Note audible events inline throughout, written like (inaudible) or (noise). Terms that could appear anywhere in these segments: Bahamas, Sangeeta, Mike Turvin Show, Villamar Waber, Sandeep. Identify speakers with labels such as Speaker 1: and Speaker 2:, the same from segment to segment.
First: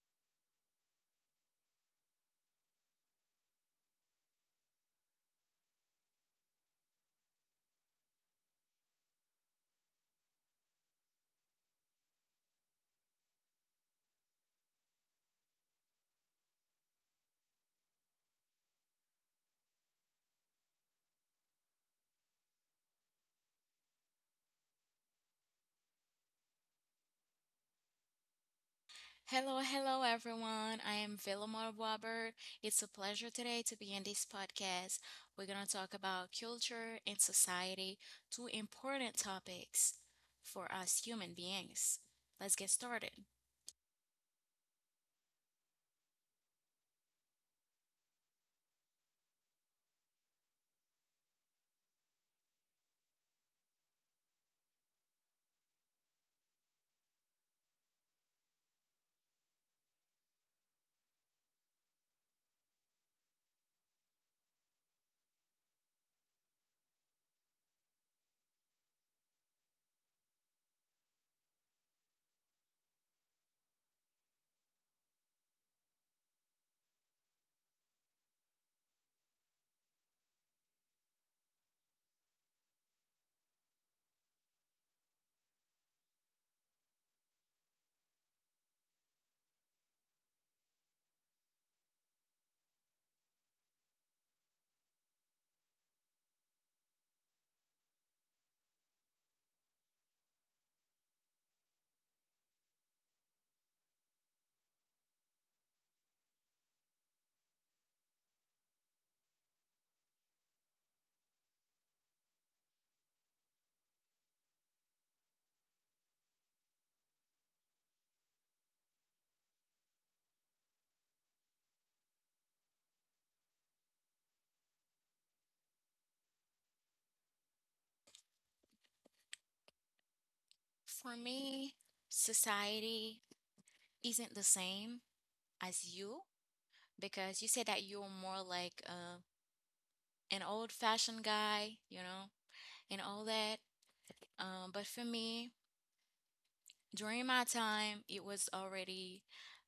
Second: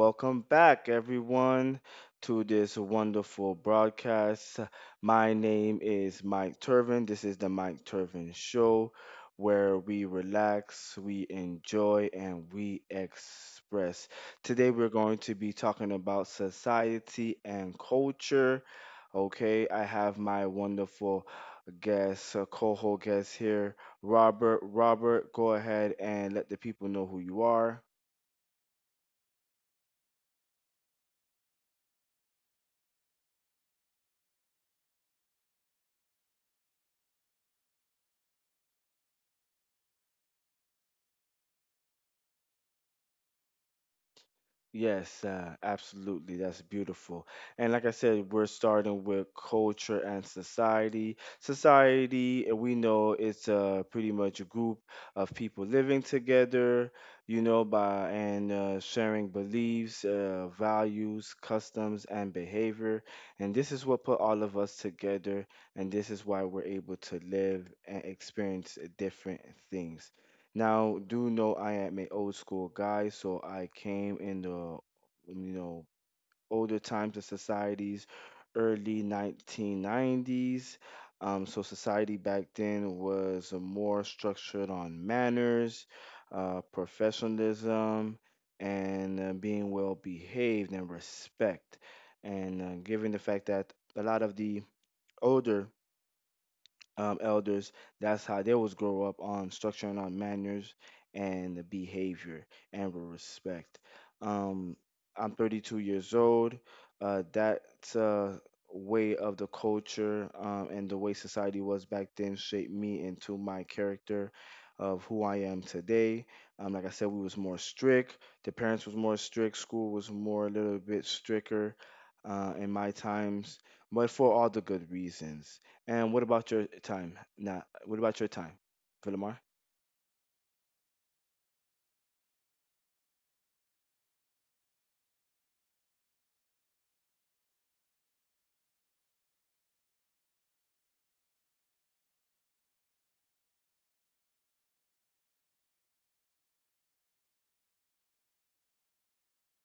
Speaker 1: welcome back, everyone, to this wonderful broadcast. My name is Mike Turvin. This is the Mike Turvin Show, where we relax, we enjoy, and we express. Today, we're going to be talking about society and culture. Okay, I have my wonderful guest, co-host guest here, Robert. Robert, go ahead and let the people know who you are.
Speaker 2: Hello, hello, everyone. I am Villamar Waber. It's a pleasure today to be in this podcast. We're going to talk about culture and society, two important topics for us human beings. Let's get started.
Speaker 1: Yes, absolutely. That's beautiful. And like I said, we're starting with culture and society. Society, we know it's pretty much a group of people living together, you know, by and sharing beliefs, values, customs, and behavior. And this is what put all of us together. And this is why we're able to live and experience different things. Now, do know I am an old school guy, so I came in the you know, older times of societies, early 1990s. So society back then was more structured on manners, professionalism, and being well behaved and respect. And given the fact that a lot of the older elders. That's how they was grow up on structuring our manners and the behavior and with respect. Um, I'm 32 years old. That's a way of the culture and the way society was back then shaped me into my character of who I am today. Like I said, we was more strict. The parents was more strict. School was more a little bit stricter in my times, but for all the good reasons. And what about your time? Now, what about your time, Villamar?
Speaker 2: For me, society isn't the same as you because you said that you're more like an old fashioned guy, you know, and all that. But for me, during my time, it was already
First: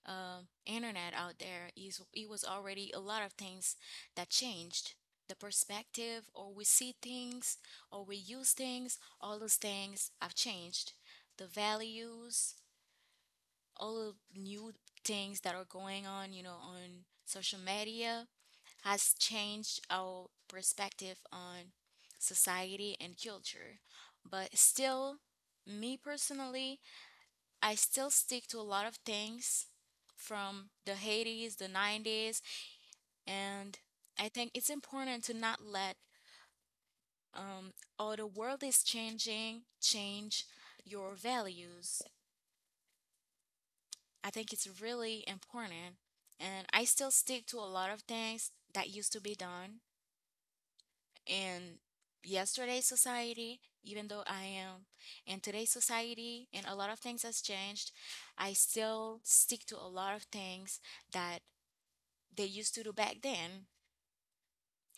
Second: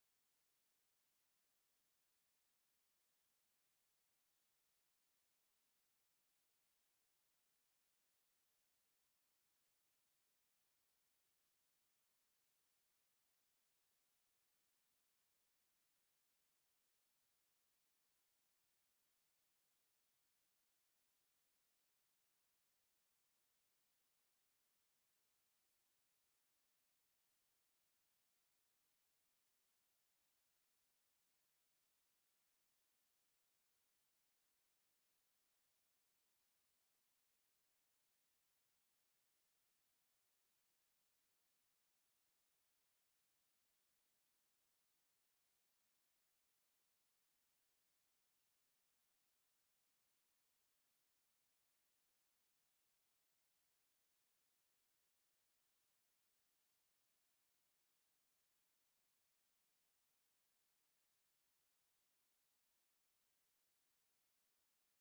Speaker 2: internet out there. Is it was already a lot of things that changed the perspective, or we see things, or we use things. All those things have changed. The values, all of new things that are going on, you know, on social media has changed our perspective on society and culture. But still, me personally, I still stick to a lot of things from the 80s, the 90s, and I think it's important to not let um oh, the world is changing change your values. I think it's really important, and I still stick to a lot of things that used to be done in yesterday's society, even though I am in today's society and a lot of things has changed. I still stick to a lot of things that they used to do back then,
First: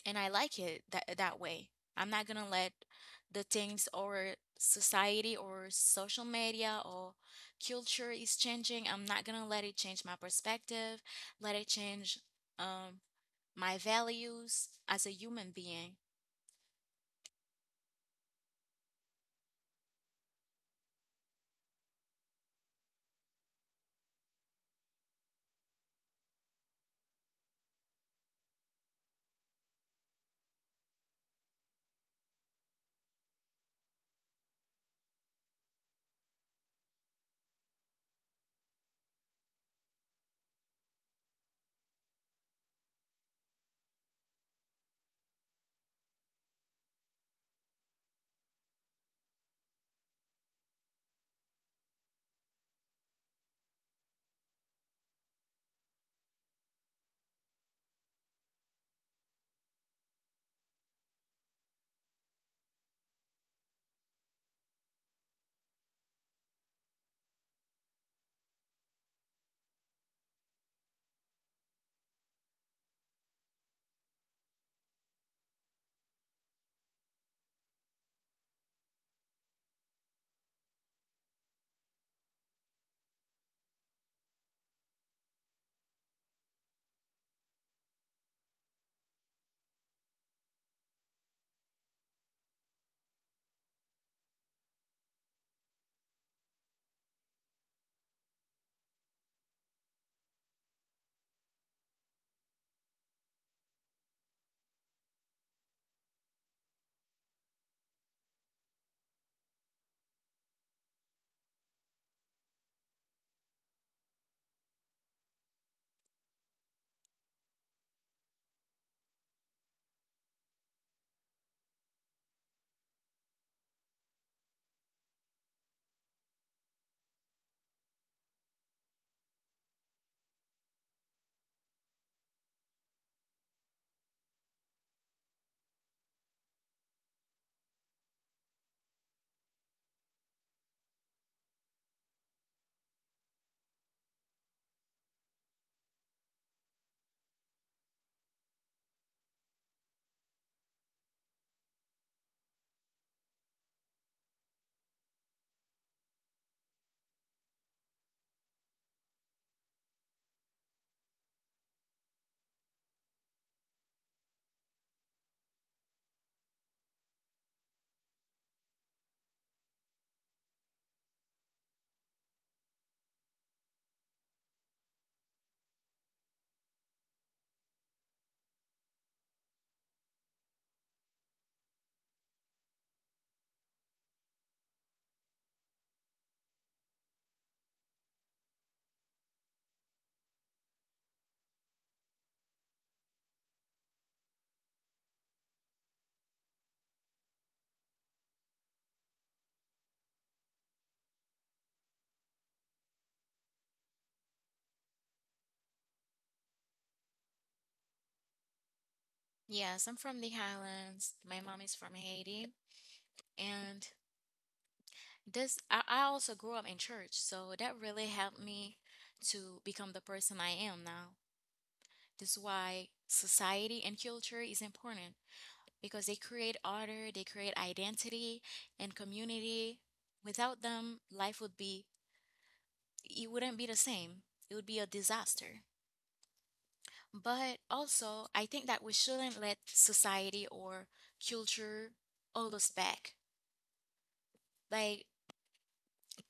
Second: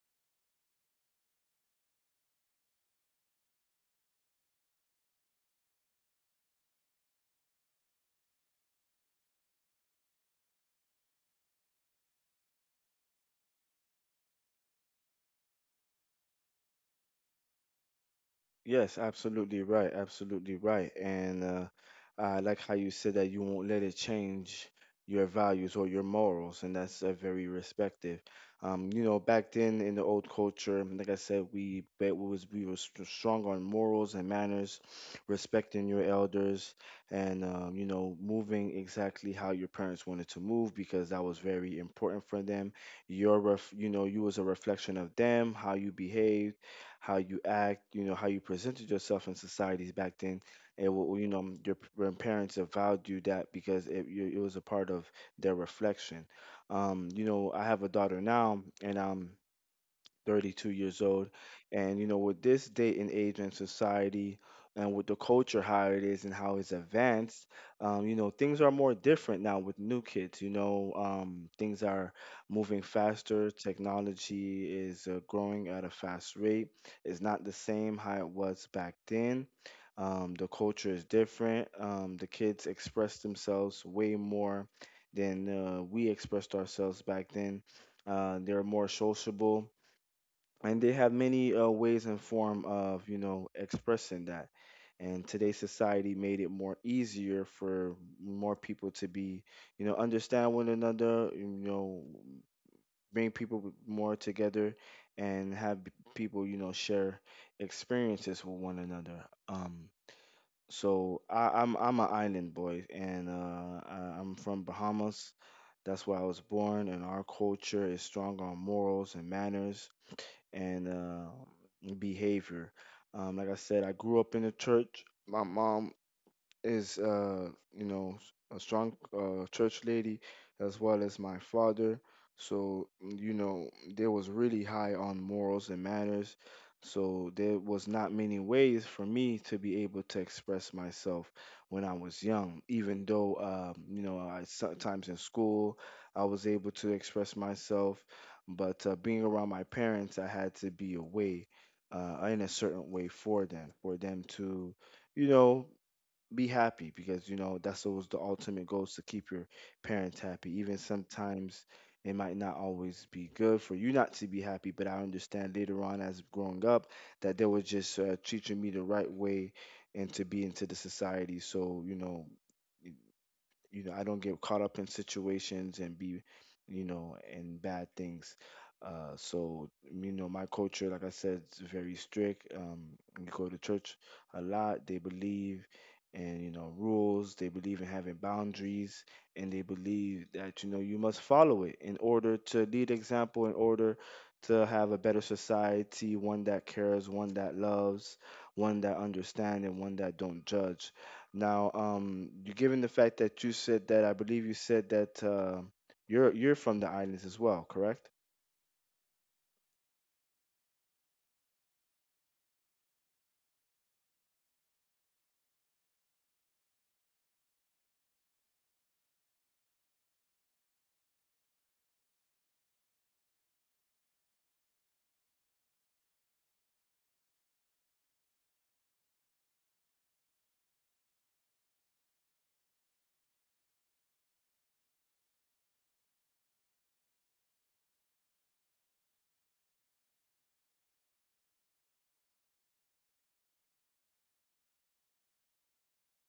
Speaker 2: and I like it that way. I'm not gonna let the things or society or social media or culture is changing. I'm not gonna let it change my perspective, let it change um my values as a human being.
Speaker 1: Yes, absolutely right. Absolutely right. And I like how you said that you won't let it change your values or your morals, and that's very respective. You know, back then in the old culture, like I said, we bet we was we were st- strong on morals and manners, respecting your elders, and you know, moving exactly how your parents wanted to move because that was very important for them. You know, you was a reflection of them, how you behaved, how you act, you know, how you presented yourself in societies back then. It will, you know, your parents have valued you that because it was a part of their reflection. You know, I have a daughter now, and 32 years old. And, you know, with this day and age in society and with the culture, how it is and how it's advanced, you know, things are more different now with new kids. You know, things are moving faster. Technology is growing at a fast rate. It's not the same how it was back then. The culture is different. The kids express themselves way more than we expressed ourselves back then. They're more sociable and they have many ways and form of, you know, expressing that, and today's society made it more easier for more people to be, you know, understand one another, you know, bring people more together and have people, you know, share experiences with one another. So I'm an island boy, and I'm from Bahamas. That's where I was born, and our culture is strong on morals and manners and behavior. Like I said, I grew up in the church. My mom is, uh, you know, a strong church lady, as well as my father, so mm, you know, they was really high on morals and manners, so there was not many ways for me to be able to express myself when I was young, even though you know, I sometimes in school I was able to express myself. But being around my parents, I had to be away in a certain way for them to, you know, be happy, because you know that's always the ultimate goal, is to keep your parents happy. Even sometimes it might not always be good for you not to be happy, but I understand later on, as growing up, that they were just teaching me the right way and to be into the society, so you know, you know, I don't get caught up in situations and be, you know, in bad things. So you know, my culture, like I said, is very strict. We go to church a lot. They believe in, you know, rules. They believe in having boundaries, and they believe that, you know, you must follow it in order to lead example, in order to have a better society, one that cares, one that loves, one that understands, and one that don't judge. Now, you given the fact that you said that, I believe you said that you're from the islands as well, correct?
Speaker 2: Yes, I'm from the Highlands. My mom is from Haiti, and this I also grew up in church, so that really helped me to become the person I am now. This is why society and culture is important, because they create order, they create identity and community. Without them, life would be, it wouldn't be the same. It would be a disaster. But also, I think that we shouldn't let society or culture hold us back. Like,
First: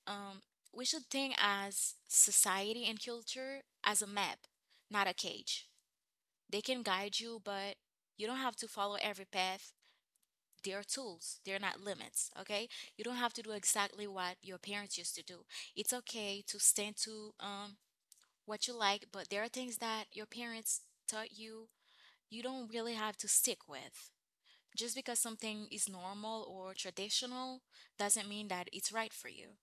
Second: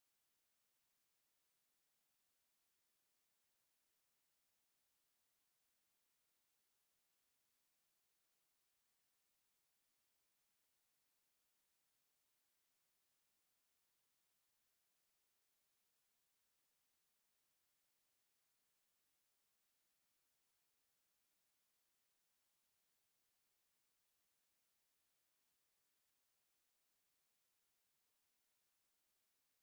Speaker 2: um, we should think as society and culture as a map, not a cage. They can guide you, but you don't have to follow every path. They're tools, they're not limits, okay? You don't have to do exactly what your parents used to do. It's okay to stand to what you like, but there are things that your parents taught you, you don't really have to stick with. Just because something is normal or traditional doesn't mean that it's right for you.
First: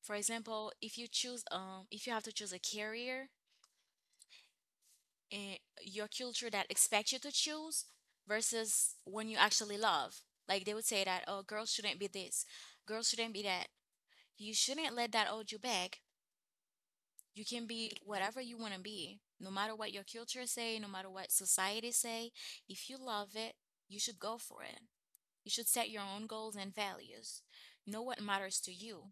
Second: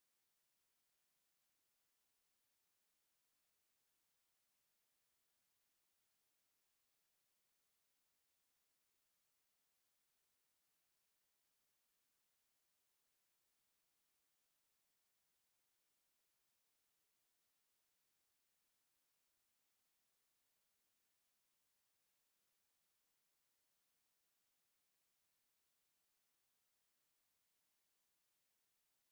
Speaker 2: For example, if you choose, if you have to choose a career, and your culture that expects you to choose versus when you actually love. Like they would say that, oh, girls shouldn't be this, girls shouldn't be that. You shouldn't let that hold you back. You can be whatever you want to be, no matter what your culture say, no matter what society say. If you love it, you should go for it. You should set your own goals and values. Know what matters to you.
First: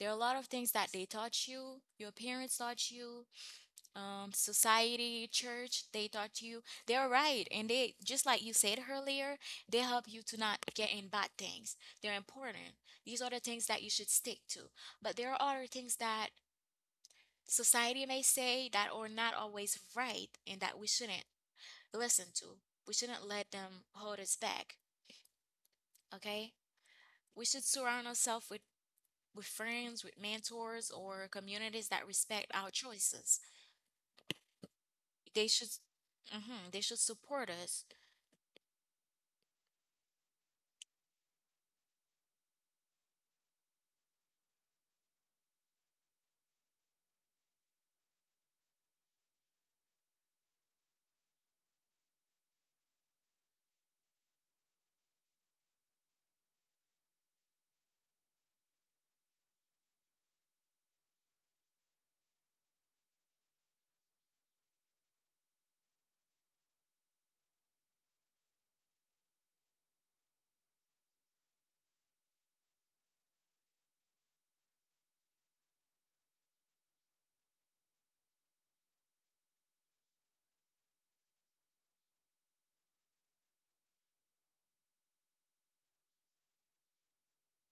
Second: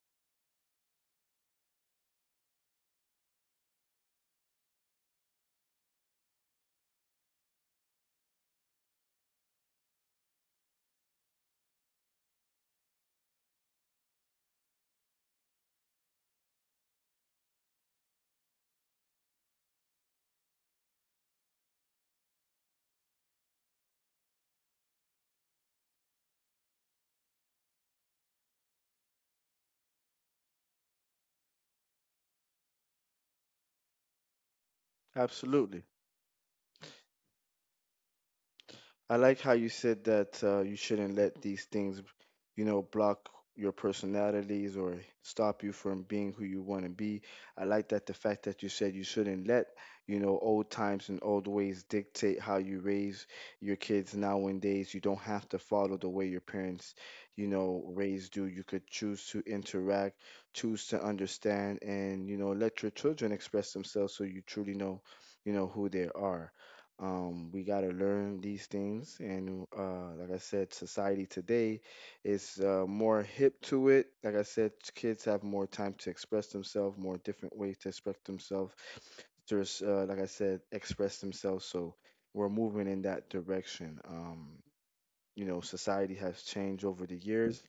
Speaker 2: There are a lot of things that they taught you, your parents taught you, society, church, they taught you they're right. And they, just like you said earlier, they help you to not get in bad things. They're important. These are the things that you should stick to. But there are other things that society may say that are not always right and that we shouldn't listen to. We shouldn't let them hold us back. Okay? We should surround ourselves with friends, with mentors, or communities that respect our choices. They should,
Speaker 1: Absolutely.
Speaker 2: they should support us.
Speaker 1: I like how you said that you shouldn't let these things, you know, block your personalities or stop you from being who you want to be. I like that the fact that you said you shouldn't let, you know, old times and old ways dictate how you raise your kids nowadays. You don't have to follow the way your parents, you know, raised you. You could choose to interact, choose to understand, and, you know, let your children express themselves so you truly know, you know, who they are. We got to learn these things. And like I said, society today is more hip to it. Like I said, kids have more time to express themselves, more different ways to express themselves. There's, like I said, express themselves. So we're moving in that direction. You know, society has changed over the years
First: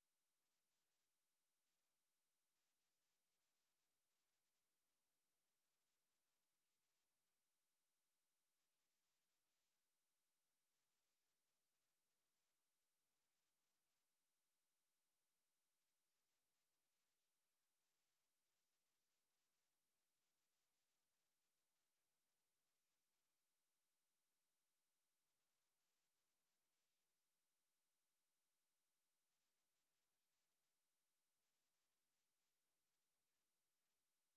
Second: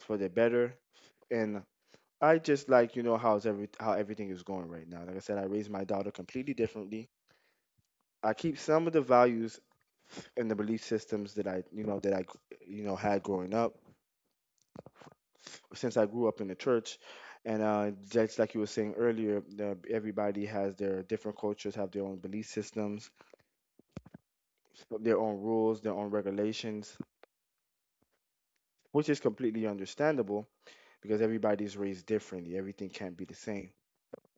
Speaker 1: for the better. And I just like, you know, how everything is going right now. Like I said, I raised my daughter completely differently. I keep some of the values and the belief systems that I, you know, had growing up. Since I grew up in the church, and just like you were saying earlier, everybody has their different cultures, have their own belief systems, their own rules, their own regulations, which is completely understandable because everybody's raised differently. Everything can't be the same,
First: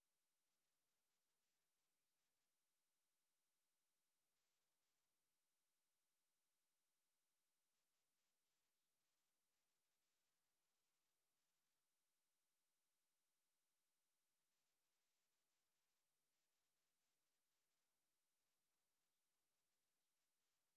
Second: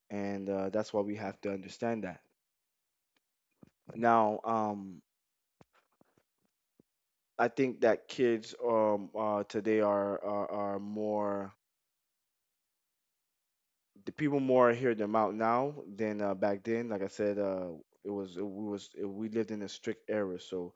Speaker 1: and that's why we have to understand that. Now, I think that kids today are more, the people more hear them out now than back then. Like I said, it was it, we lived in a strict era, so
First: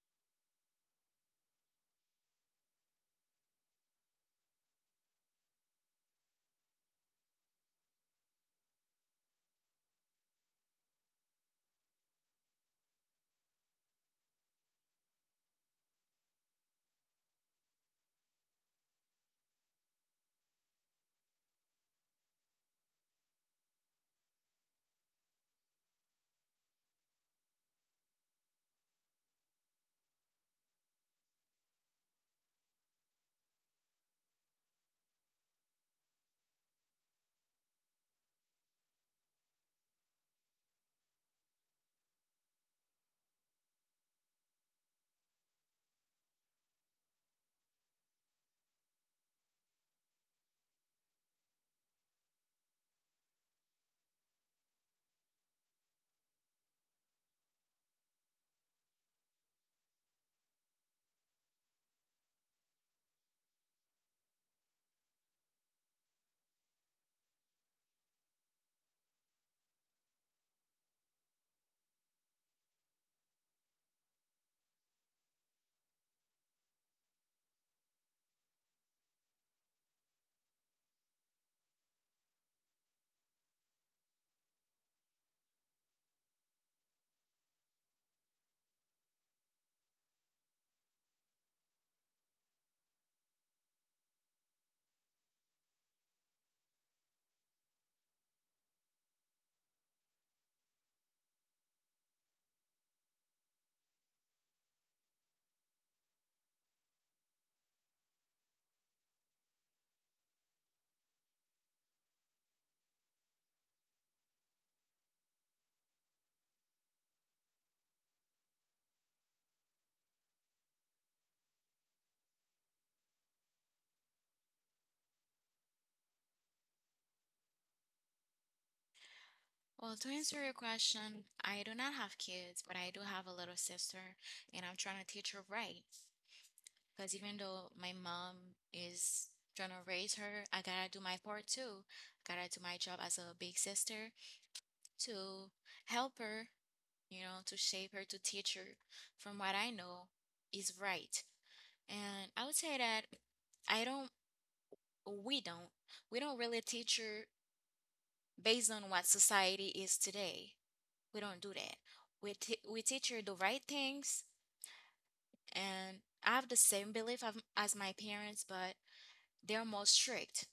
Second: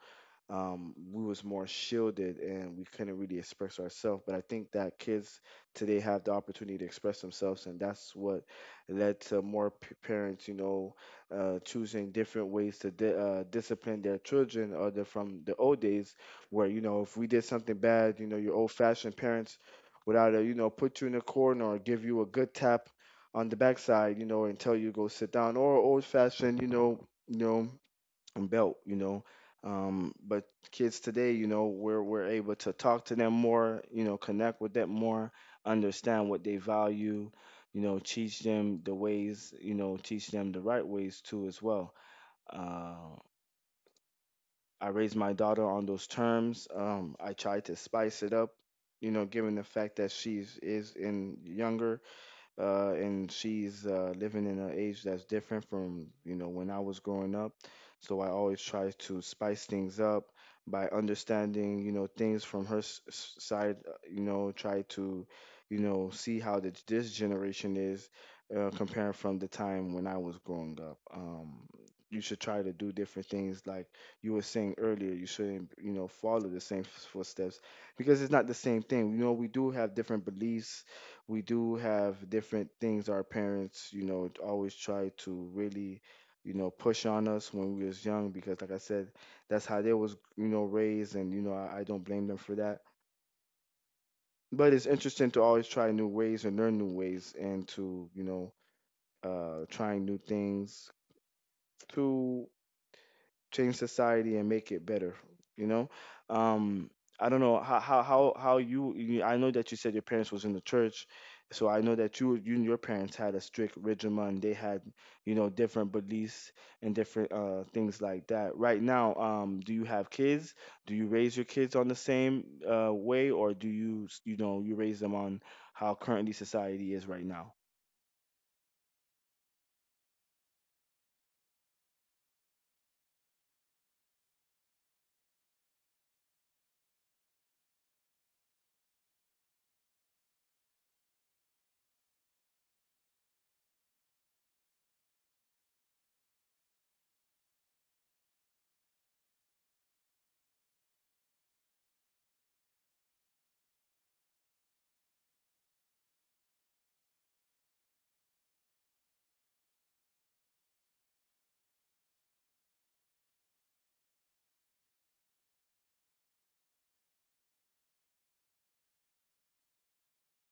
Speaker 1: we was more shielded and we couldn't really express ourselves. But I think that kids today have the opportunity to express themselves, and that's what led to more parents, you know, choosing different ways to di- discipline their children, other from the old days, where you know if we did something bad, you know, your old-fashioned parents. Without a, you know, put you in a corner or give you a good tap on the backside, you know, and tell you go sit down. Or old fashioned, you know, and belt, you know. But kids today, you know, we're able to talk to them more, you know, connect with them more, understand what they value, you know, teach them the ways, you know, teach them the right ways too as well. Uh, I raised my daughter on those terms. I tried to spice it up, you know, given the fact that she is in younger and she's living in an age that's different from, you know, when I was growing up. So I always try to spice things up by understanding, you know, things from her side. You know, try to, you know, see how this generation is comparing from the time when I was growing up. You should try to do different things like you were saying earlier. You shouldn't, you know, follow the same footsteps because it's not the same thing. You know, we do have different beliefs, we do have different things our parents, you know, always try to really, you know, push on us when we was young because like I said, that's how they was, you know, raised. And you know, I don't blame them for that. But it's interesting to always try new ways and learn new ways and to trying new things to change society and make it better. you know um I don't know how you, you I know that you said your parents was in the church, so I know that you and your parents had a strict regimen, and they had, you know, different beliefs and different things like that. Right now, do you have kids? Do you raise your kids on the same way, or do you you know, you raise them on how currently society is right now?
Speaker 2: Well, to answer your question, I do not have kids, but I do have a little sister, and I'm trying to teach her right. Because even though my mom is trying to raise her, I gotta do my part too. I gotta do my job as a big sister to help her, you know, to shape her, to teach her from what I know is right. And I would say that I don't, we don't, we don't really teach her based on what society is today. We don't do that. We teach her the right things, and I have the same belief of, as my parents, but they're more strict.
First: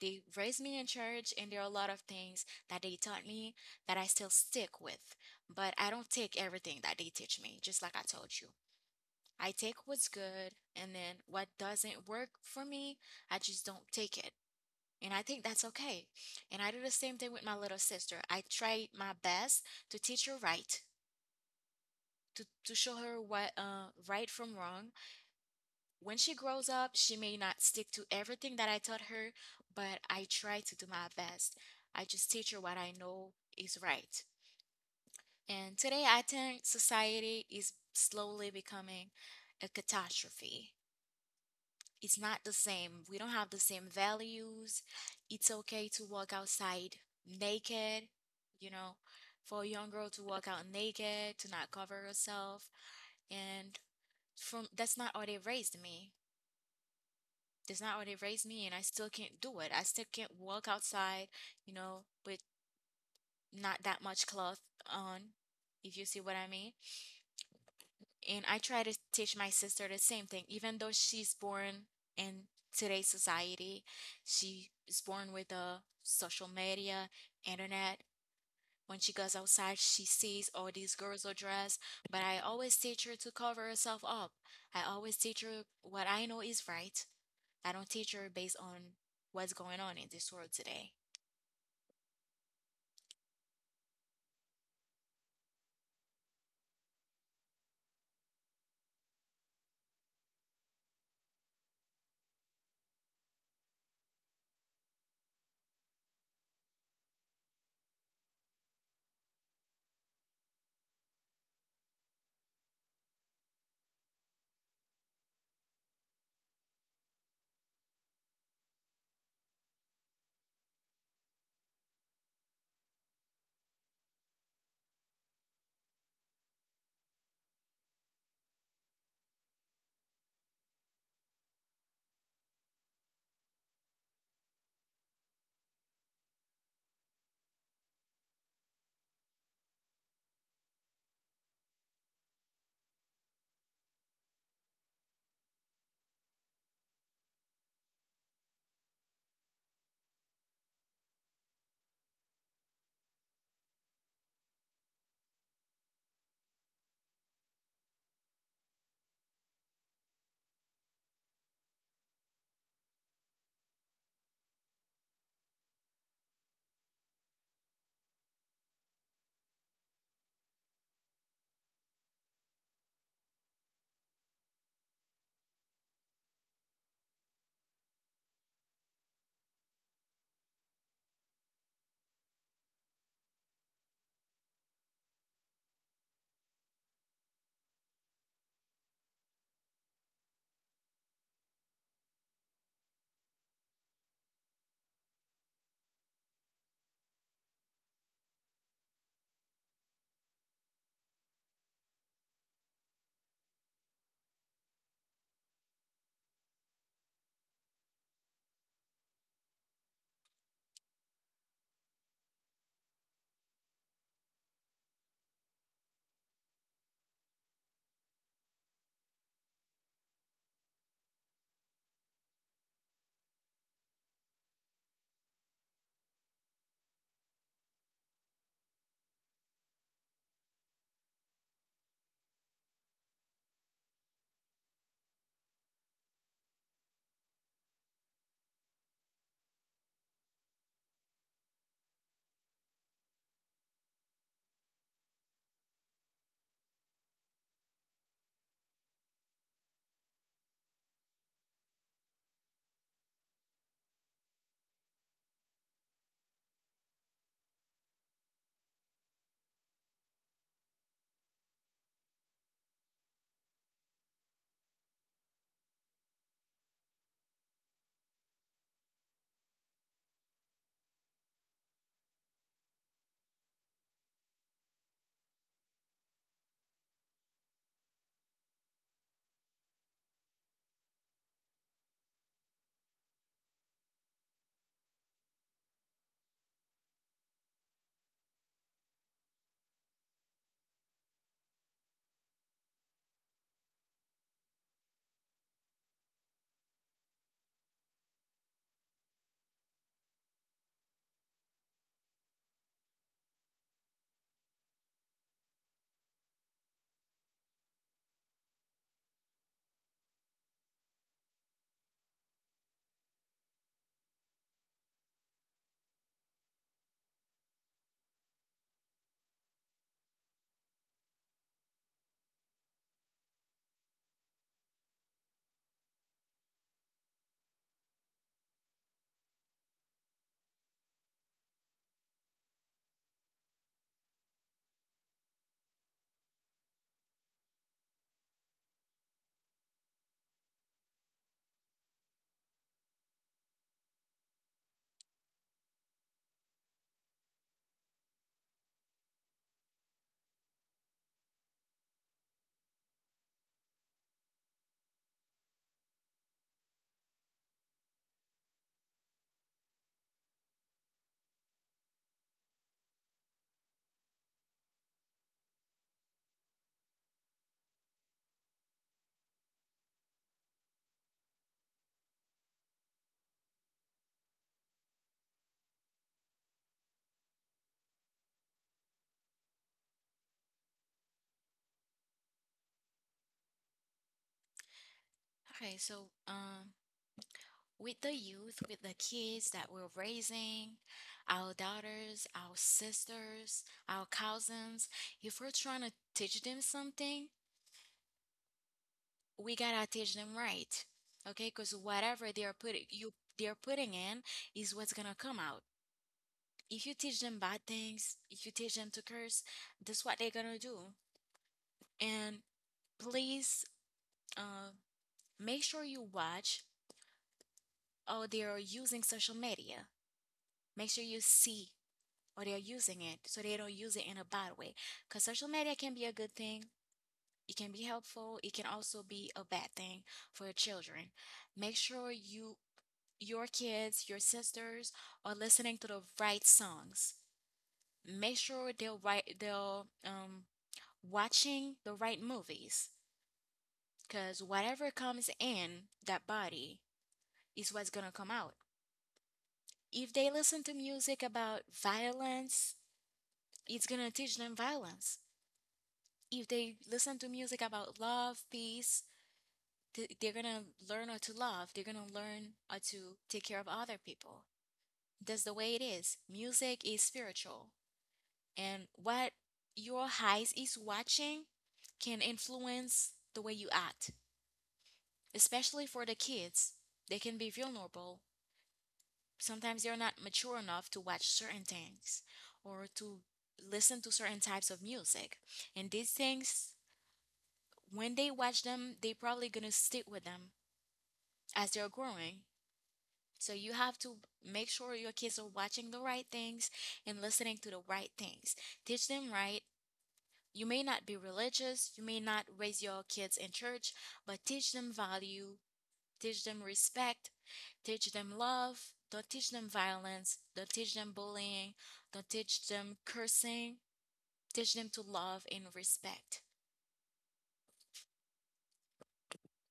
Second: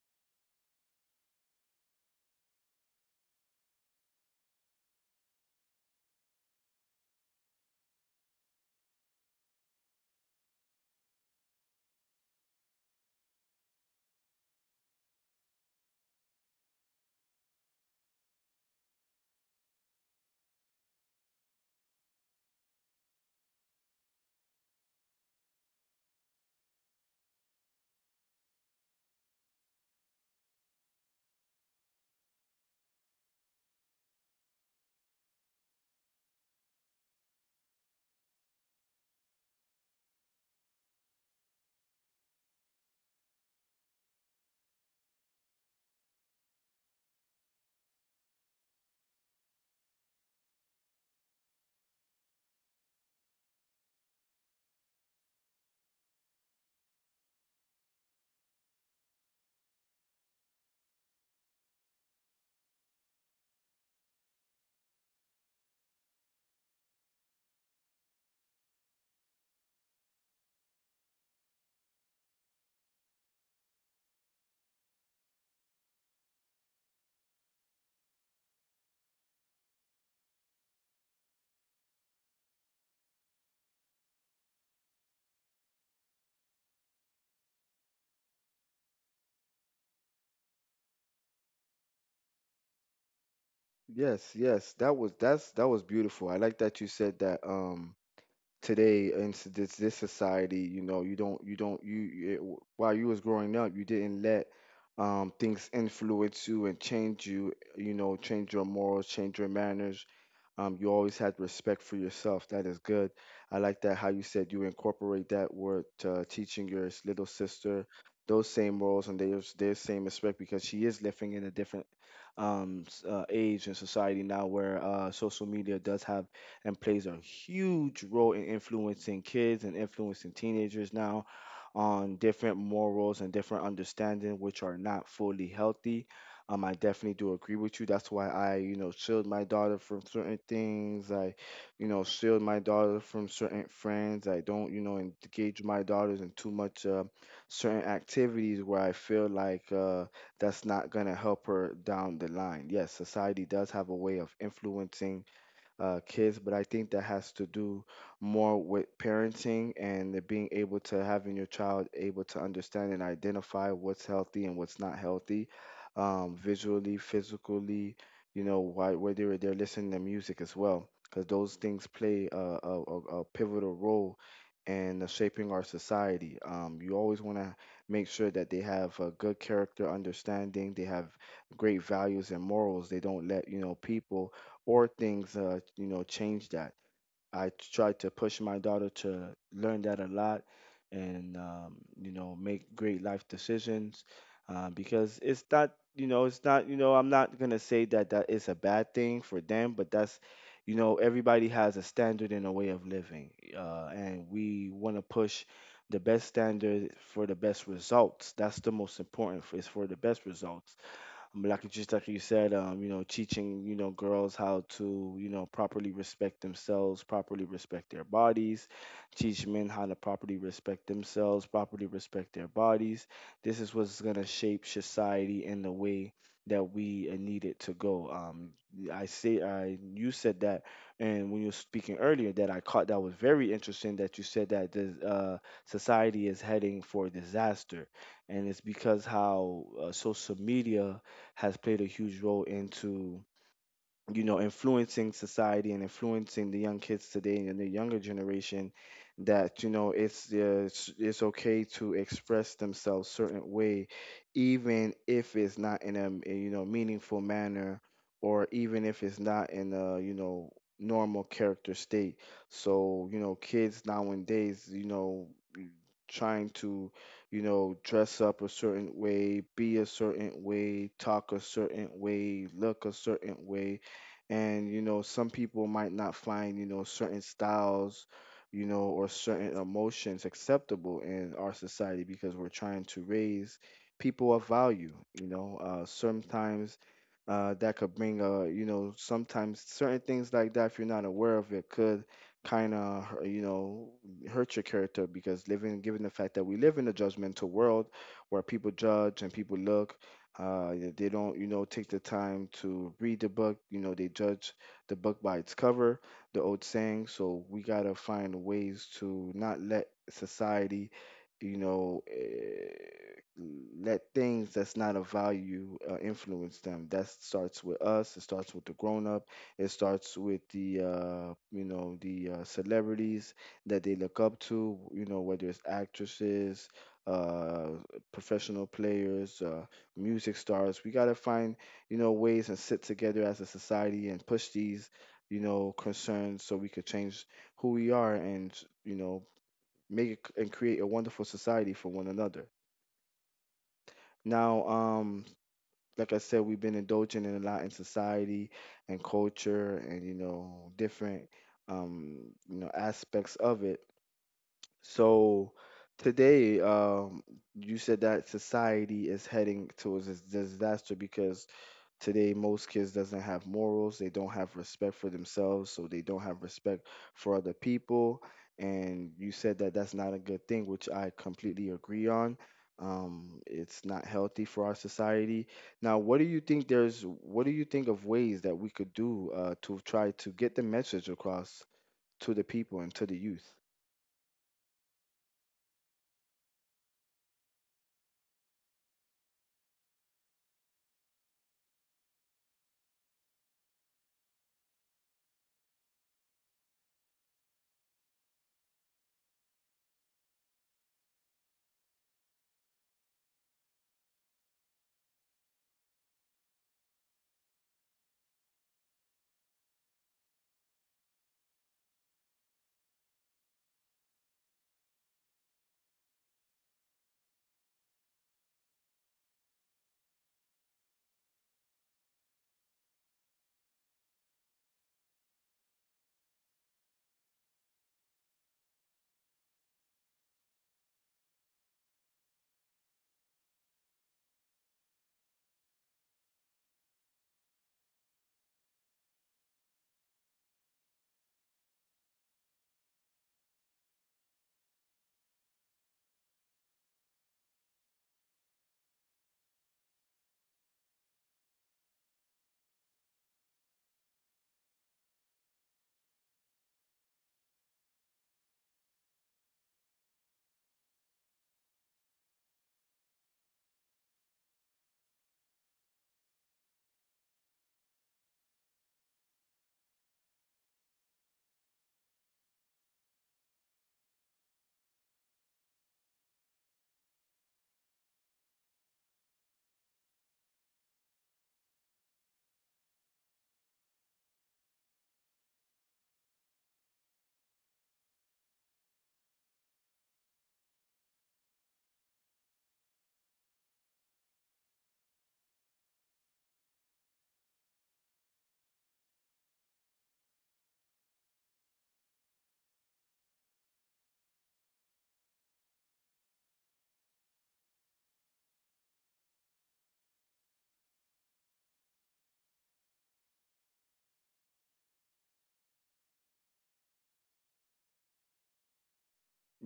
Speaker 2: They raised me in church, and there are a lot of things that they taught me that I still stick with. But I don't take everything that they teach me, just like I told you. I take what's good, and then what doesn't work for me, I just don't take it. And I think that's okay. And I do the same thing with my little sister. I try my best to teach her right, to show her what right from wrong. When she grows up, she may not stick to everything that I taught her, but I try to do my best. I just teach her what I know is right. And today, I think society is slowly becoming a catastrophe. It's not the same. We don't have the same values. It's okay to walk outside naked, you know, for a young girl to walk out naked, to not cover herself. And from that's not how they raised me. That's not how they raised me, and I still can't do it. I still can't walk outside, you know, with not that much cloth on, if you see what I mean. And I try to teach my sister the same thing, even though she's born in today's society, she is born with a social media, internet. When she goes outside, she sees all these girls are dressed, but I always teach her to cover herself up. I always teach her what I know is right. I don't teach her based on what's going on in this world today.
Speaker 1: Yes, yes, that was that's that was beautiful. I like that you said that. Today in this this society, you know, you don't you don't you you- it, w- while you was growing up, you didn't let things influence you and change you, you know, change your morals, change your manners. You always had respect for yourself. That is good. I like that how you said you incorporate that word, teaching your little sister those same morals and their same respect, because she is living in a different age and society now, where social media does have and plays a huge role in influencing kids and influencing teenagers now on different morals and different understanding, which are not fully healthy. I definitely do agree with you. That's why I, you know, shield my daughter from certain things. I, you know, shield my daughter from certain friends. I don't, you know, engage my daughters in too much certain activities where I feel like that's not gonna help her down the line. Yes, society does have a way of influencing kids, but I think that has to do more with parenting and the being able to having your child able to understand and identify what's healthy and what's not healthy, visually, physically, you know, why, whether they're listening to music as well, because those things play a pivotal role in shaping our society. You always want to make sure that they have a good character understanding, they have great values and morals. They don't let, you know, people or things, you know, change that. I try to push my daughter to learn that a lot and, you know, make great life decisions, because it's not you know it's not you know I'm not gonna say that that is a bad thing for them, but that's, you know, everybody has a standard and a way of living, and we want to push the best standard for the best results. That's the most important, is for the best results. Just like you said, you know, teaching, you know, girls how to, you know, properly respect themselves, properly respect their bodies, teach men how to properly respect themselves, properly respect their bodies. This is what's gonna shape society in the way that we, need it to go. I say, I you said that, and when you were speaking earlier, that I caught, that was very interesting. That you said that the, society is heading for disaster, and it's because how, social media has played a huge role into, you know, influencing society and influencing the young kids today and the younger generation. That, you know, it's okay to express themselves certain way, even if it's not in a you know, meaningful manner, or even if it's not in a, you know, normal character state. So, you know, kids nowadays, you know, trying to, you know, dress up a certain way, be a certain way, talk a certain way, look a certain way. And, you know, some people might not find, you know, certain styles, you know, or certain emotions acceptable in our society, because we're trying to raise people of value, you know. Sometimes that could bring a, you know, sometimes certain things like that, if you're not aware of it, could kind of, you know, hurt your character, because living, given the fact that we live in a judgmental world where people judge and people look, they don't, you know, take the time to read the book. You know, they judge the book by its cover, the old saying. So we gotta find ways to not let society, you know, let things that's not of value, influence them. That starts with us. It starts with the grown up. It starts with the, celebrities that they look up to, you know, whether it's actresses, uh, professional players, music stars. We got to find, you know, ways and sit together as a society and push these, you know, concerns, so we could change who we are and, you know, make it and create a wonderful society for one another. Now, like I said, we've been indulging in a lot in society and culture and, you know, different, um, you know, aspects of it. So today, you said that society is heading towards this disaster because today most kids doesn't have morals, they don't have respect for themselves, so they don't have respect for other people. And you said that that's not a good thing, which I completely agree on. It's not healthy for our society. Now, what do you think of ways that we could do, to try to get the message across to the people and to the youth?
Speaker 2: Okay, so with the youth, with the kids that we're raising, our daughters, our sisters, our cousins, if we're trying to teach them something, we gotta teach them right. Okay, because whatever they are putting you they're putting in is what's gonna come out. If you teach them bad things, if you teach them to curse, that's what they're gonna do. And please uh, make sure you watch oh, they are using social media. Make sure you see or they are using it so they don't use it in a bad way. Because social media can be a good thing, it can be helpful, it can also be a bad thing for your children. Make sure your kids, your sisters are listening to the right songs. Make sure they will watching the right movies. Cause whatever comes in that body is what's gonna come out. If they listen to music about violence, it's gonna teach them violence. If they listen to music about love, peace, they're gonna learn how to love. They're gonna learn how to take care of other people. That's the way it is. Music is spiritual, and what your eyes is watching can influence the way you act, especially for the kids. They can be vulnerable, sometimes they're not mature enough to watch certain things or to listen to certain types of music, and these things, when they watch them, they probably gonna stick with them as they're growing. So you have to make sure your kids are watching the right things and listening to the right things. Teach them right. You may not be religious, you may not raise your kids in church, but teach them value, teach them respect, teach them love, don't teach them violence, don't teach them bullying, don't teach them cursing, teach them to love and respect.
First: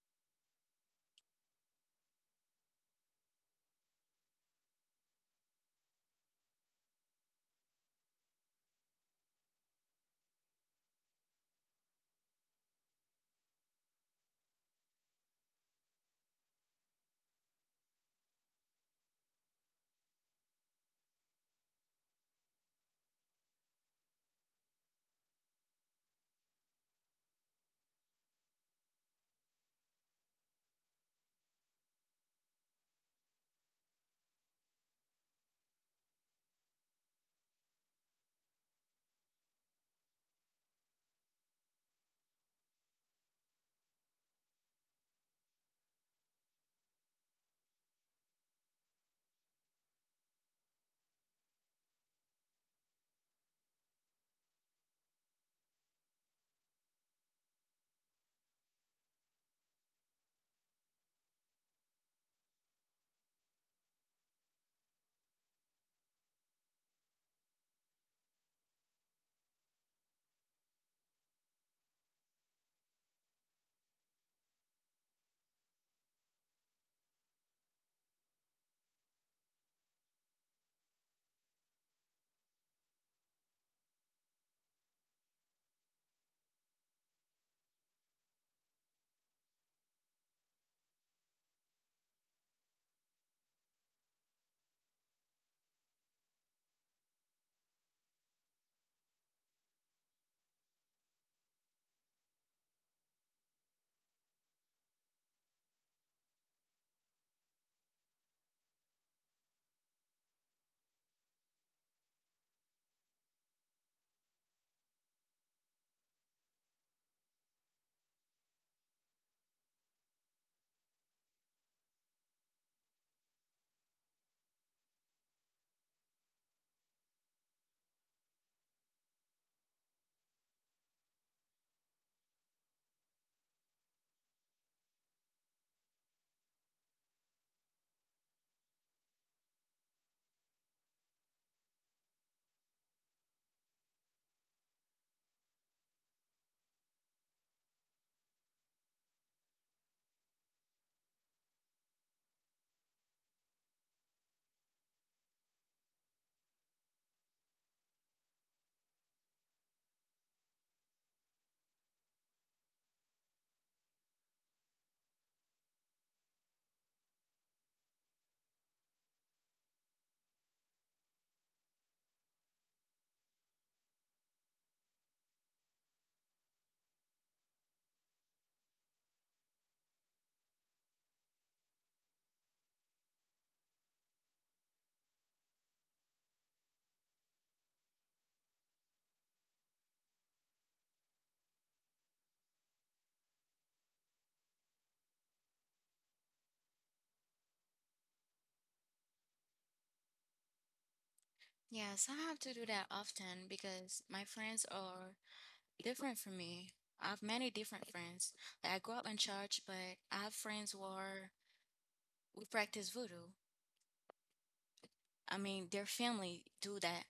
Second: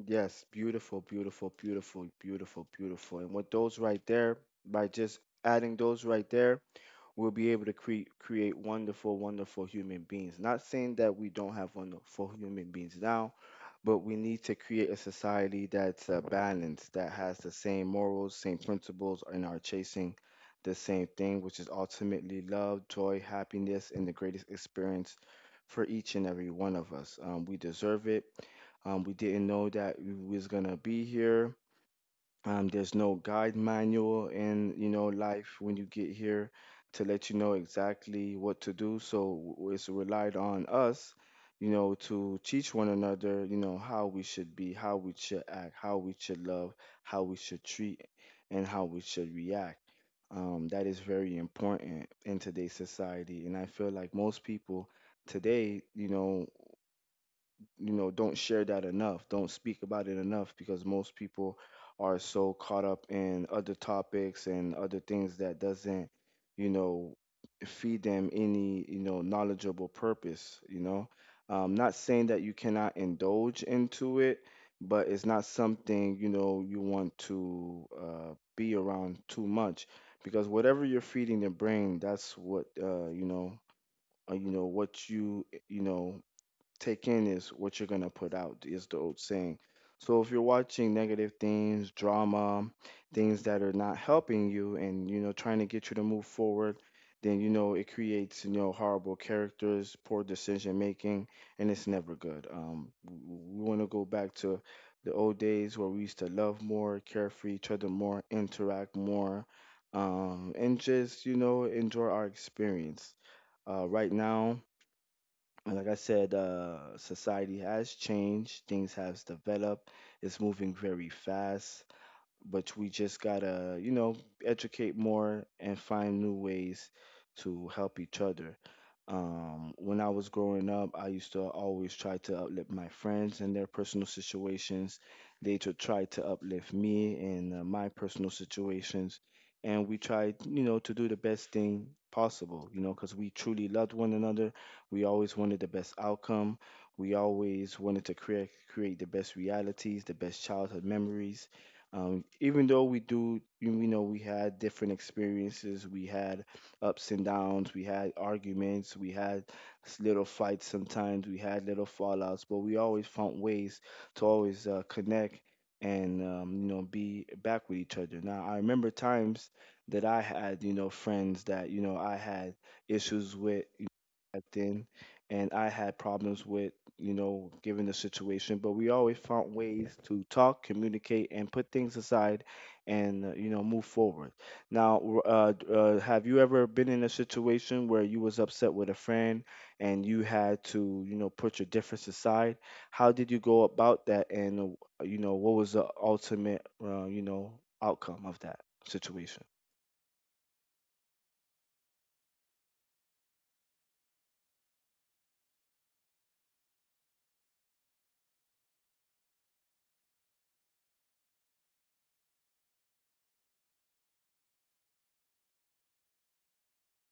Speaker 1: Yes, beautiful, beautiful, beautiful, beautiful, beautiful. And with those right there, by just adding those right there, we'll be able to create wonderful, wonderful human beings. Not saying that we don't have wonderful human beings now, but we need to create a society that's, balanced, that has the same morals, same principles, and are chasing the same thing, which is ultimately love, joy, happiness, and the greatest experience for each and every one of us. We deserve it. We didn't know that we was gonna be here. There's no guide manual in, you know, life when you get here to let you know exactly what to do. So it's relied on us, you know, to teach one another, you know, how we should be, how we should act, how we should love, how we should treat, and how we should react. That is very important in today's society. And I feel like most people today, you know, don't share that enough, don't speak about it enough, because most people are so caught up in other topics and other things that doesn't, you know, feed them any, you know, knowledgeable purpose, you know. Not saying that you cannot indulge into it, but it's not something, you know, you want to, be around too much, because whatever you're feeding the brain, that's what, what you know, take in is what you're gonna put out, is the old saying. So if you're watching negative things, drama, things that are not helping you and, you know, trying to get you to move forward, then, you know, it creates, you know, horrible characters, poor decision making, and it's never good. We want to go back to the old days where we used to love more, care for each other more, interact more, and just, you know, enjoy our experience, right now. And like I said, society has changed, things has developed, it's moving very fast, but we just gotta, you know, educate more and find new ways to help each other. When I was growing up, I used to always try to uplift my friends in their personal situations. They to try to uplift me in, my personal situations, and we tried, you know, to do the best thing possible. You know, because we truly loved one another. We always wanted the best outcome. We always wanted to create the best realities, the best childhood memories, even though we do, you know, we had different experiences, we had ups and downs, we had arguments, we had little fights sometimes, we had little fallouts, but we always found ways to always, connect and, you know, be back with each other. Now, I remember times that I had, you know, friends that, you know, I had issues with back then, and I had problems with, you know, given the situation. But we always found ways to talk, communicate, and put things aside, and, you know, move forward. Now, have you ever been in a situation where you was upset with a friend and you had to, you know, put your difference aside? How did you go about that, and, you know, what was the ultimate, you know, outcome of that situation?
Speaker 2: Yes, I have to do that often because my friends are different from me. I have many different friends. Like, I grew up in church, but I have friends who are who practice voodoo. I mean, their family do that.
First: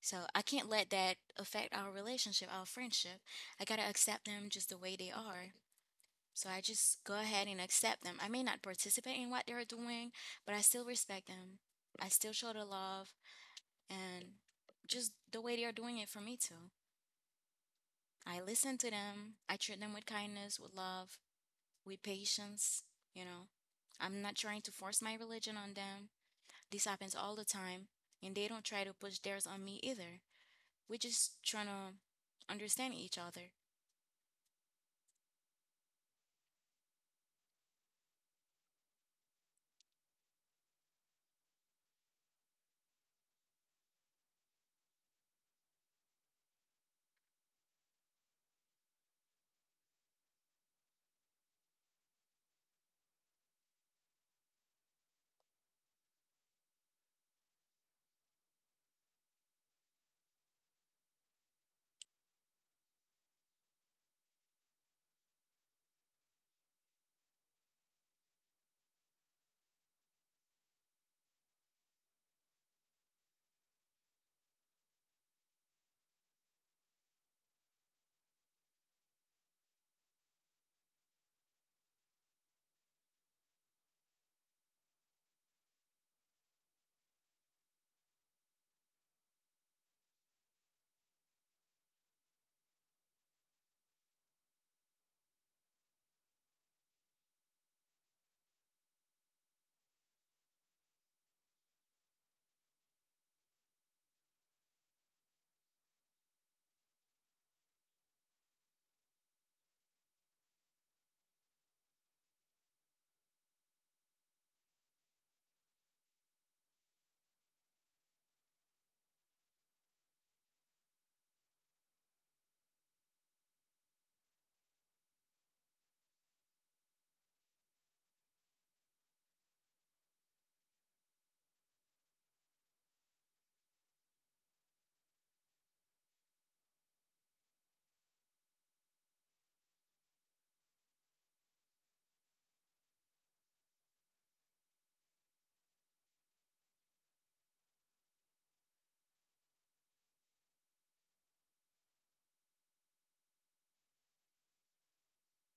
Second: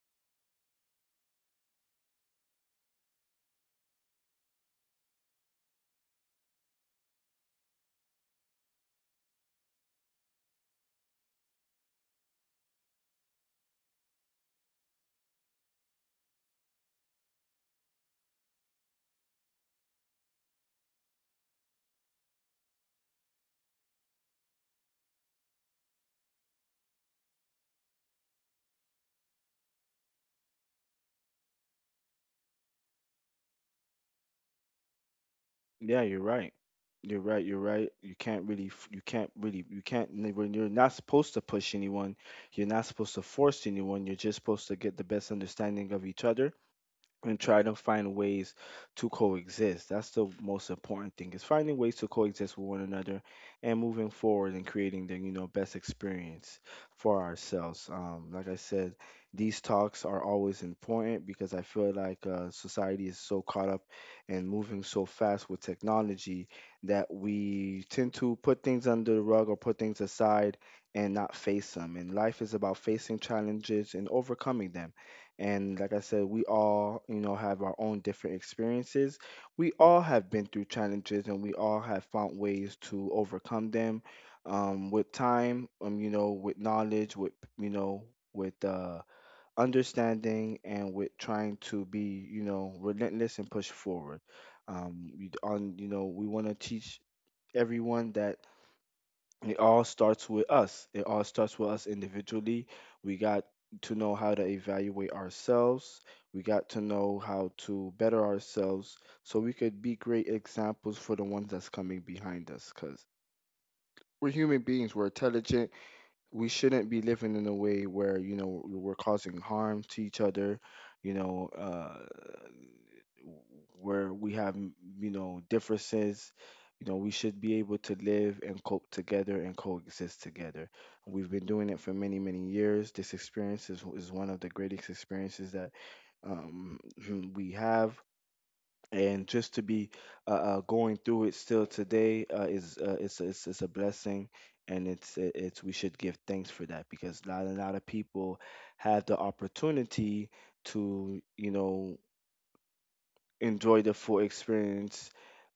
Speaker 2: So I can't let that affect our relationship, our friendship. I gotta accept them just the way they are. So I just go ahead and accept them. I may not participate in what they're doing, but I still respect them. I still show the love and just the way they're doing it for me too. I listen to them. I treat them with kindness, with love, with patience, you know. I'm not trying to force my religion on them. This happens all the time, and they don't try to push theirs on me either. We're just trying to understand each other.
Speaker 1: Yeah, you're right. You're right. You're right. You can't really, you can't, n- when you're not supposed to push anyone, you're not supposed to force anyone. You're just supposed to get the best understanding of each other and try to find ways to coexist. That's the most important thing, is finding ways to coexist with one another and moving forward and creating the, you know, best experience for ourselves. Like I said, these talks are always important because I feel like society is so caught up and moving so fast with technology that we tend to put things under the rug or put things aside and not face them. And life is about facing challenges and overcoming them, and like I said, we all, you know, have our own different experiences. We all have been through challenges and we all have found ways to overcome them with time, you know, with knowledge, with, you know, with understanding, and with trying to be, you know, relentless and push forward. We, on, you know, We want to teach everyone that it all starts with us. It all starts with us individually. We got to know how to evaluate ourselves. We got to know how to better ourselves so we could be great examples for the ones that's coming behind us because we're human beings, we're intelligent. We shouldn't be living in a way where, you know, we're causing harm to each other, you know, uh, where we have you know differences, you know we should be able to live and cope together and coexist together. We've been doing it for many many years. This experience is one of the greatest experiences that um, (clears throat) we have, and just to be going through it still today is it's a blessing, and it's we should give thanks for that because not a lot of people have the opportunity to you know enjoy the full experience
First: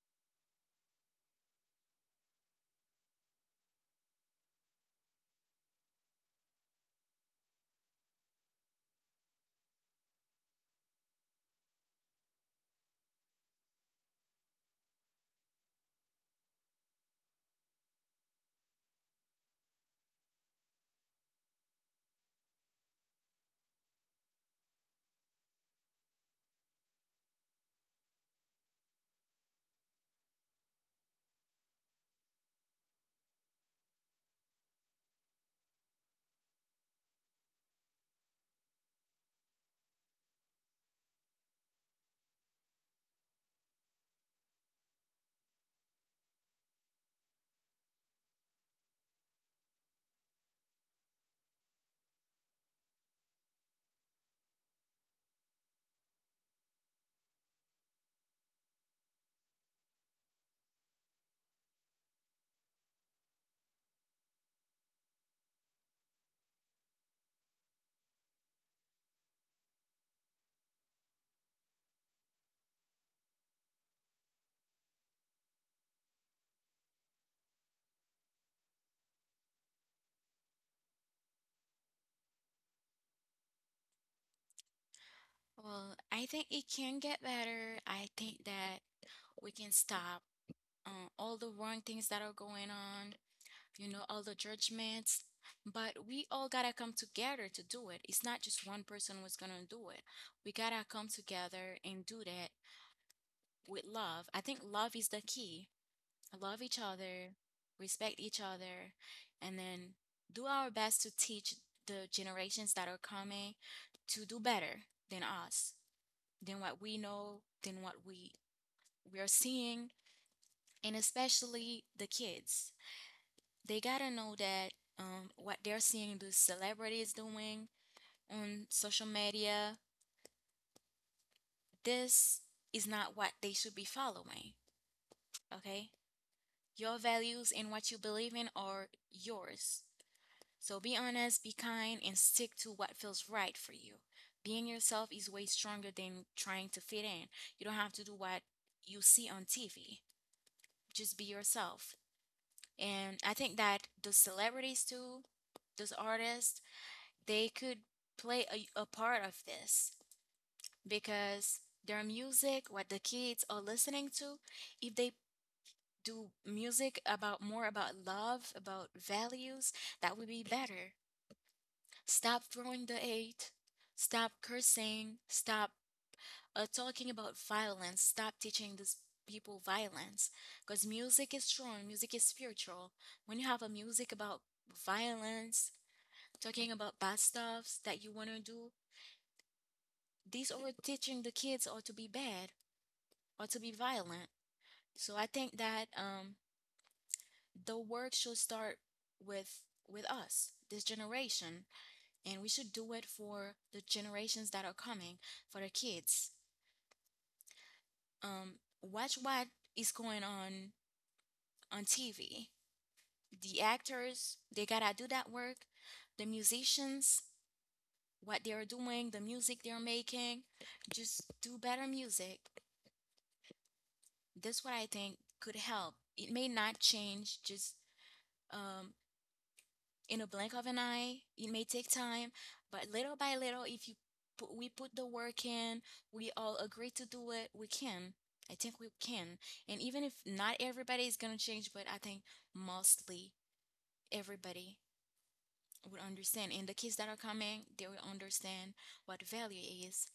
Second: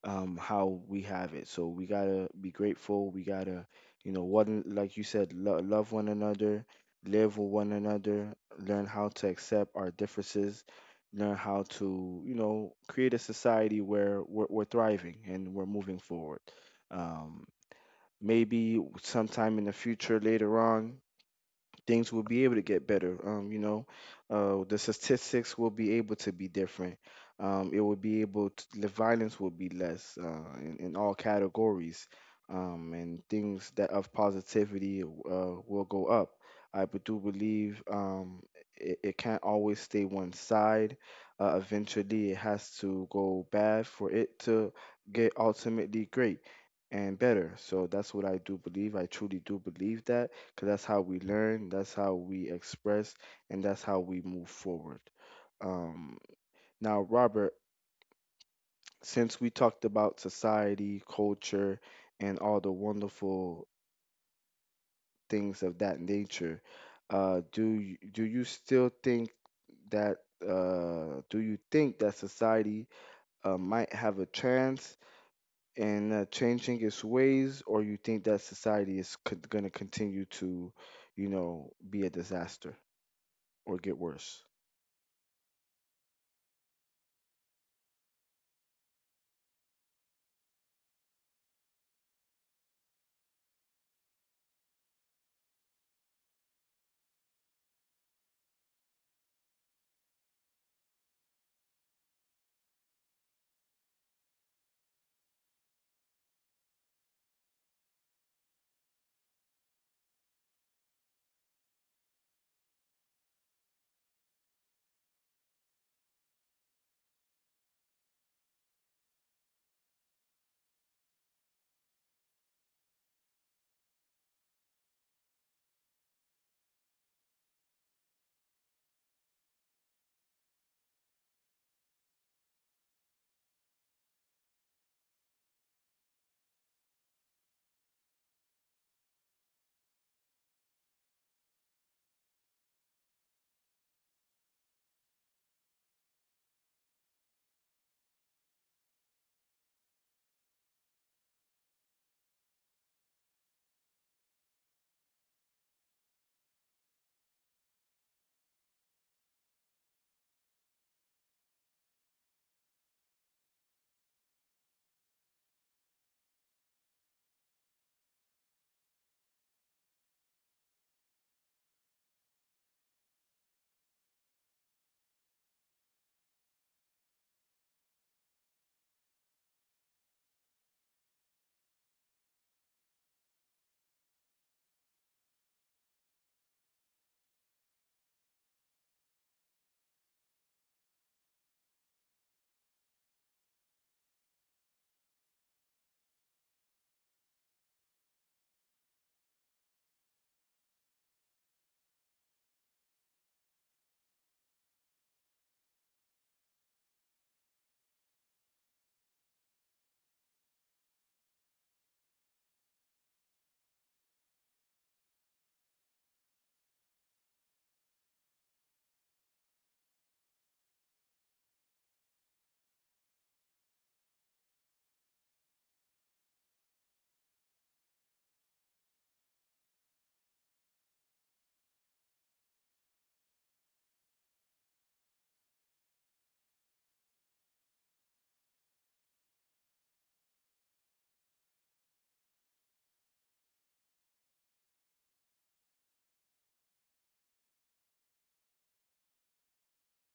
Speaker 1: how we have it. So we gotta be grateful, we gotta you know one like you said love one another, live with one another, learn how to accept our differences, learn how to you know create a society where we're thriving and we're moving forward. um Maybe sometime in the future later on things will be able to get better. The statistics will be able to be different. It will be able to, the violence will be less in all categories. And things that of positivity will go up. Do believe it, it can't always stay one side. Eventually, it has to go bad for it to get ultimately great and better. So that's what I do believe. I truly do believe that because that's how we learn, that's how we express, and that's how we move forward. Um, Now, Robert, since we talked about society, culture, and all the wonderful things of that nature, do you still think that do you think that society might have a chance in changing its ways, or you think that society is going to continue to, you know, be a disaster or get worse?
Speaker 2: Well, I think it can get better. I think that we can stop all the wrong things that are going on, you know, all the judgments. But we all gotta come together to do it. It's not just one person who's gonna do it. We gotta come together and do that with love. I think love is the key. Love each other, respect each other, and then do our best to teach the generations that are coming to do better than us, than what we know, than what we are seeing, and especially the kids they gotta know that what they're seeing the celebrities doing on social media, this is not what they should be following. Okay? Your values and what you believe in are yours. So be honest, be kind, and stick to what feels right for you. Being yourself is way stronger than trying to fit in. You don't have to do what you see on TV. Just be yourself. And I think that those celebrities, too, those artists, they could play a part of this because their music, what the kids are listening to, if they do music about more about love, about values, that would be better. Stop throwing the hate, stop cursing, stop talking about violence, stop teaching these people violence, because music is strong, music is spiritual. When you have a music about violence, talking about bad stuffs that you want to do, these are teaching the kids or to be bad or to be violent. So I think that the work should start with with us, this generation, and we should do it for the generations that are coming, for the kids. Um, Watch what is going on TV. The actors, they gotta do that work. The musicians, what they are doing, the music they are making, just do better music. That's what I think could help. It may not change just um, in a blink of an eye. It may take time, but little by little, if you we put the work in, we all agree to do it, we can. I think we can. And even if not everybody is gonna change, but I think mostly everybody would understand. And the kids that are coming, they will understand what value is.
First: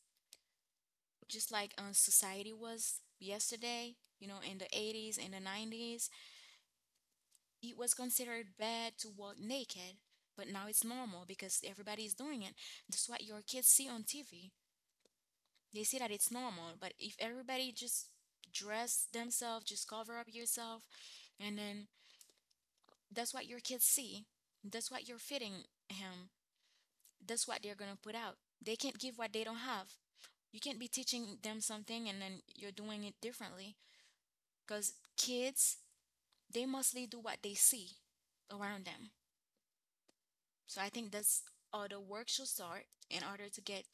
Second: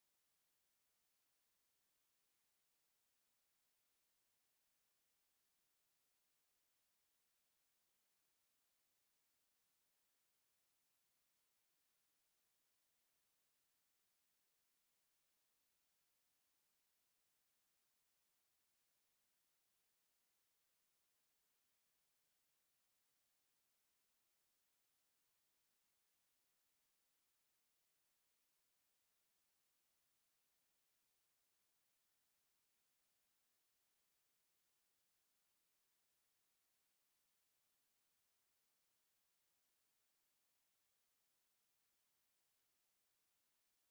Speaker 2: Just like society was yesterday, you know, in the 80s in the 90s, it was considered bad to walk naked, but now it's normal because everybody's doing it. That's what your kids see on TV. They see that it's normal, but if everybody just dress themselves, just cover up yourself, and then that's what your kids see. That's what you're feeding him. That's what they're gonna put out. They can't give what they don't have. You can't be teaching them something and then you're doing it differently. Because kids, they mostly do what they see around them. So I think that's how the work should start in order to get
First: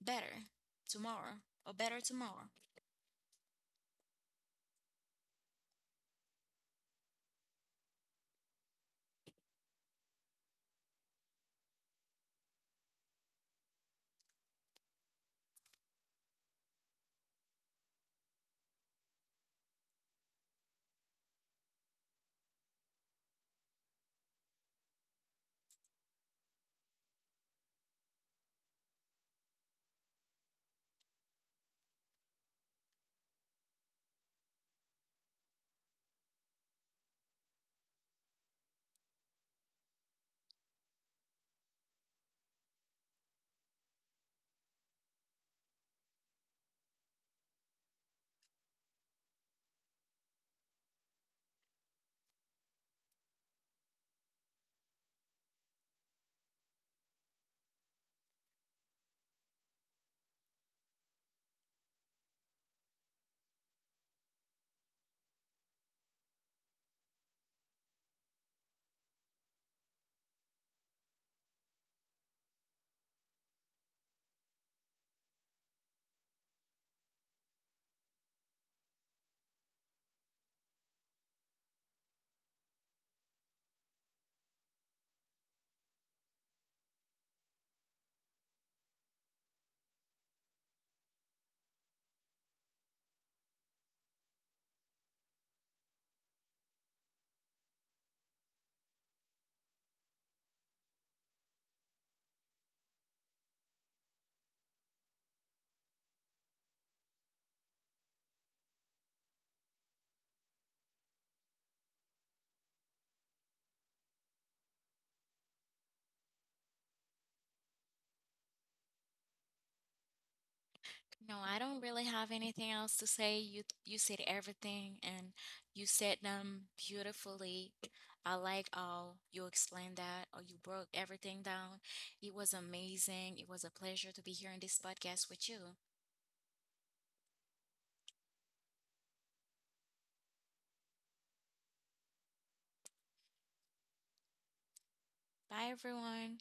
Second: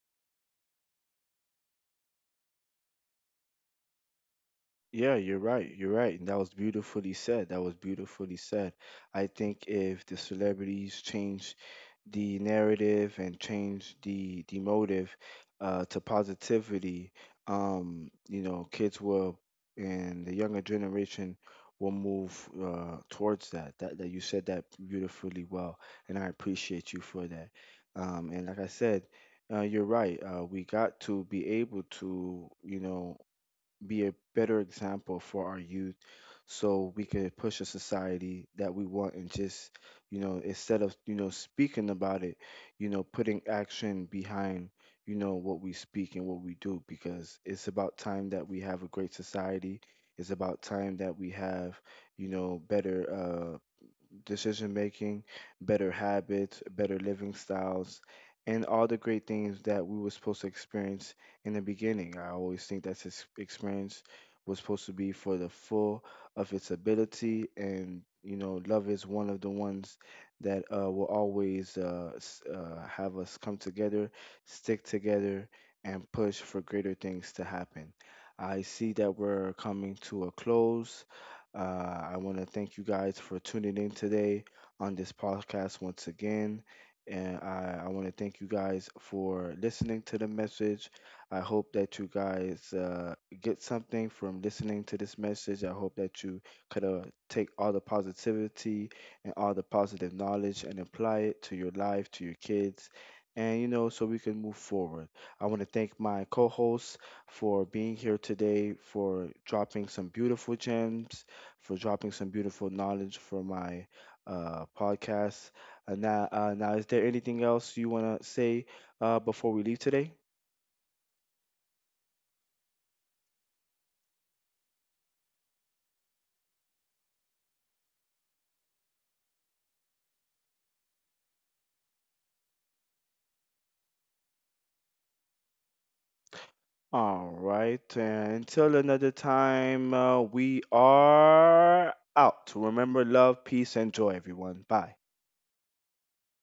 Speaker 2: better tomorrow or better tomorrow.
Speaker 1: Yeah, you're right. You're right. And that was beautifully said. That was beautifully said. I think if the celebrities change the narrative and change the motive to positivity, you know, kids will, and the younger generation will move towards that. That that you said that beautifully well, and I appreciate you for that. And like I said, you're right. We got to be able to, you know, be a better example for our youth so we could push a society that we want and just you know instead of you know speaking about it, you know putting action behind you know what we speak and what we do, because it's about time that we have a great society, it's about time that we have you know better decision making, better habits, better living styles, and all the great things that we were supposed to experience in the beginning. I always think that this experience was supposed to be for the full of its ability, and you know, love is one of the ones that will always have us come together, stick together, and push for greater things to happen. I see that we're coming to a close. I want to thank you guys for tuning in today on this podcast once again. And I want to thank you guys for listening to the message. I hope that you guys get something from listening to this message. I hope that you could take all the positivity and all the positive knowledge and apply it to your life, to your kids, and you know, so we can move forward. I want to thank my co hosts for being here today, for dropping some beautiful gems, for dropping some beautiful knowledge for my podcast. Now, is there anything else you want to say before we leave today?
Speaker 2: No, I don't really have anything else to say. You said everything and you said them beautifully. I like how you explained that or you broke everything down. It was amazing. It was a pleasure to be here in this podcast with you.
Speaker 1: All right. And until another time, we are out. Remember love, peace, and joy, everyone. Bye.
Speaker 2: Bye, everyone.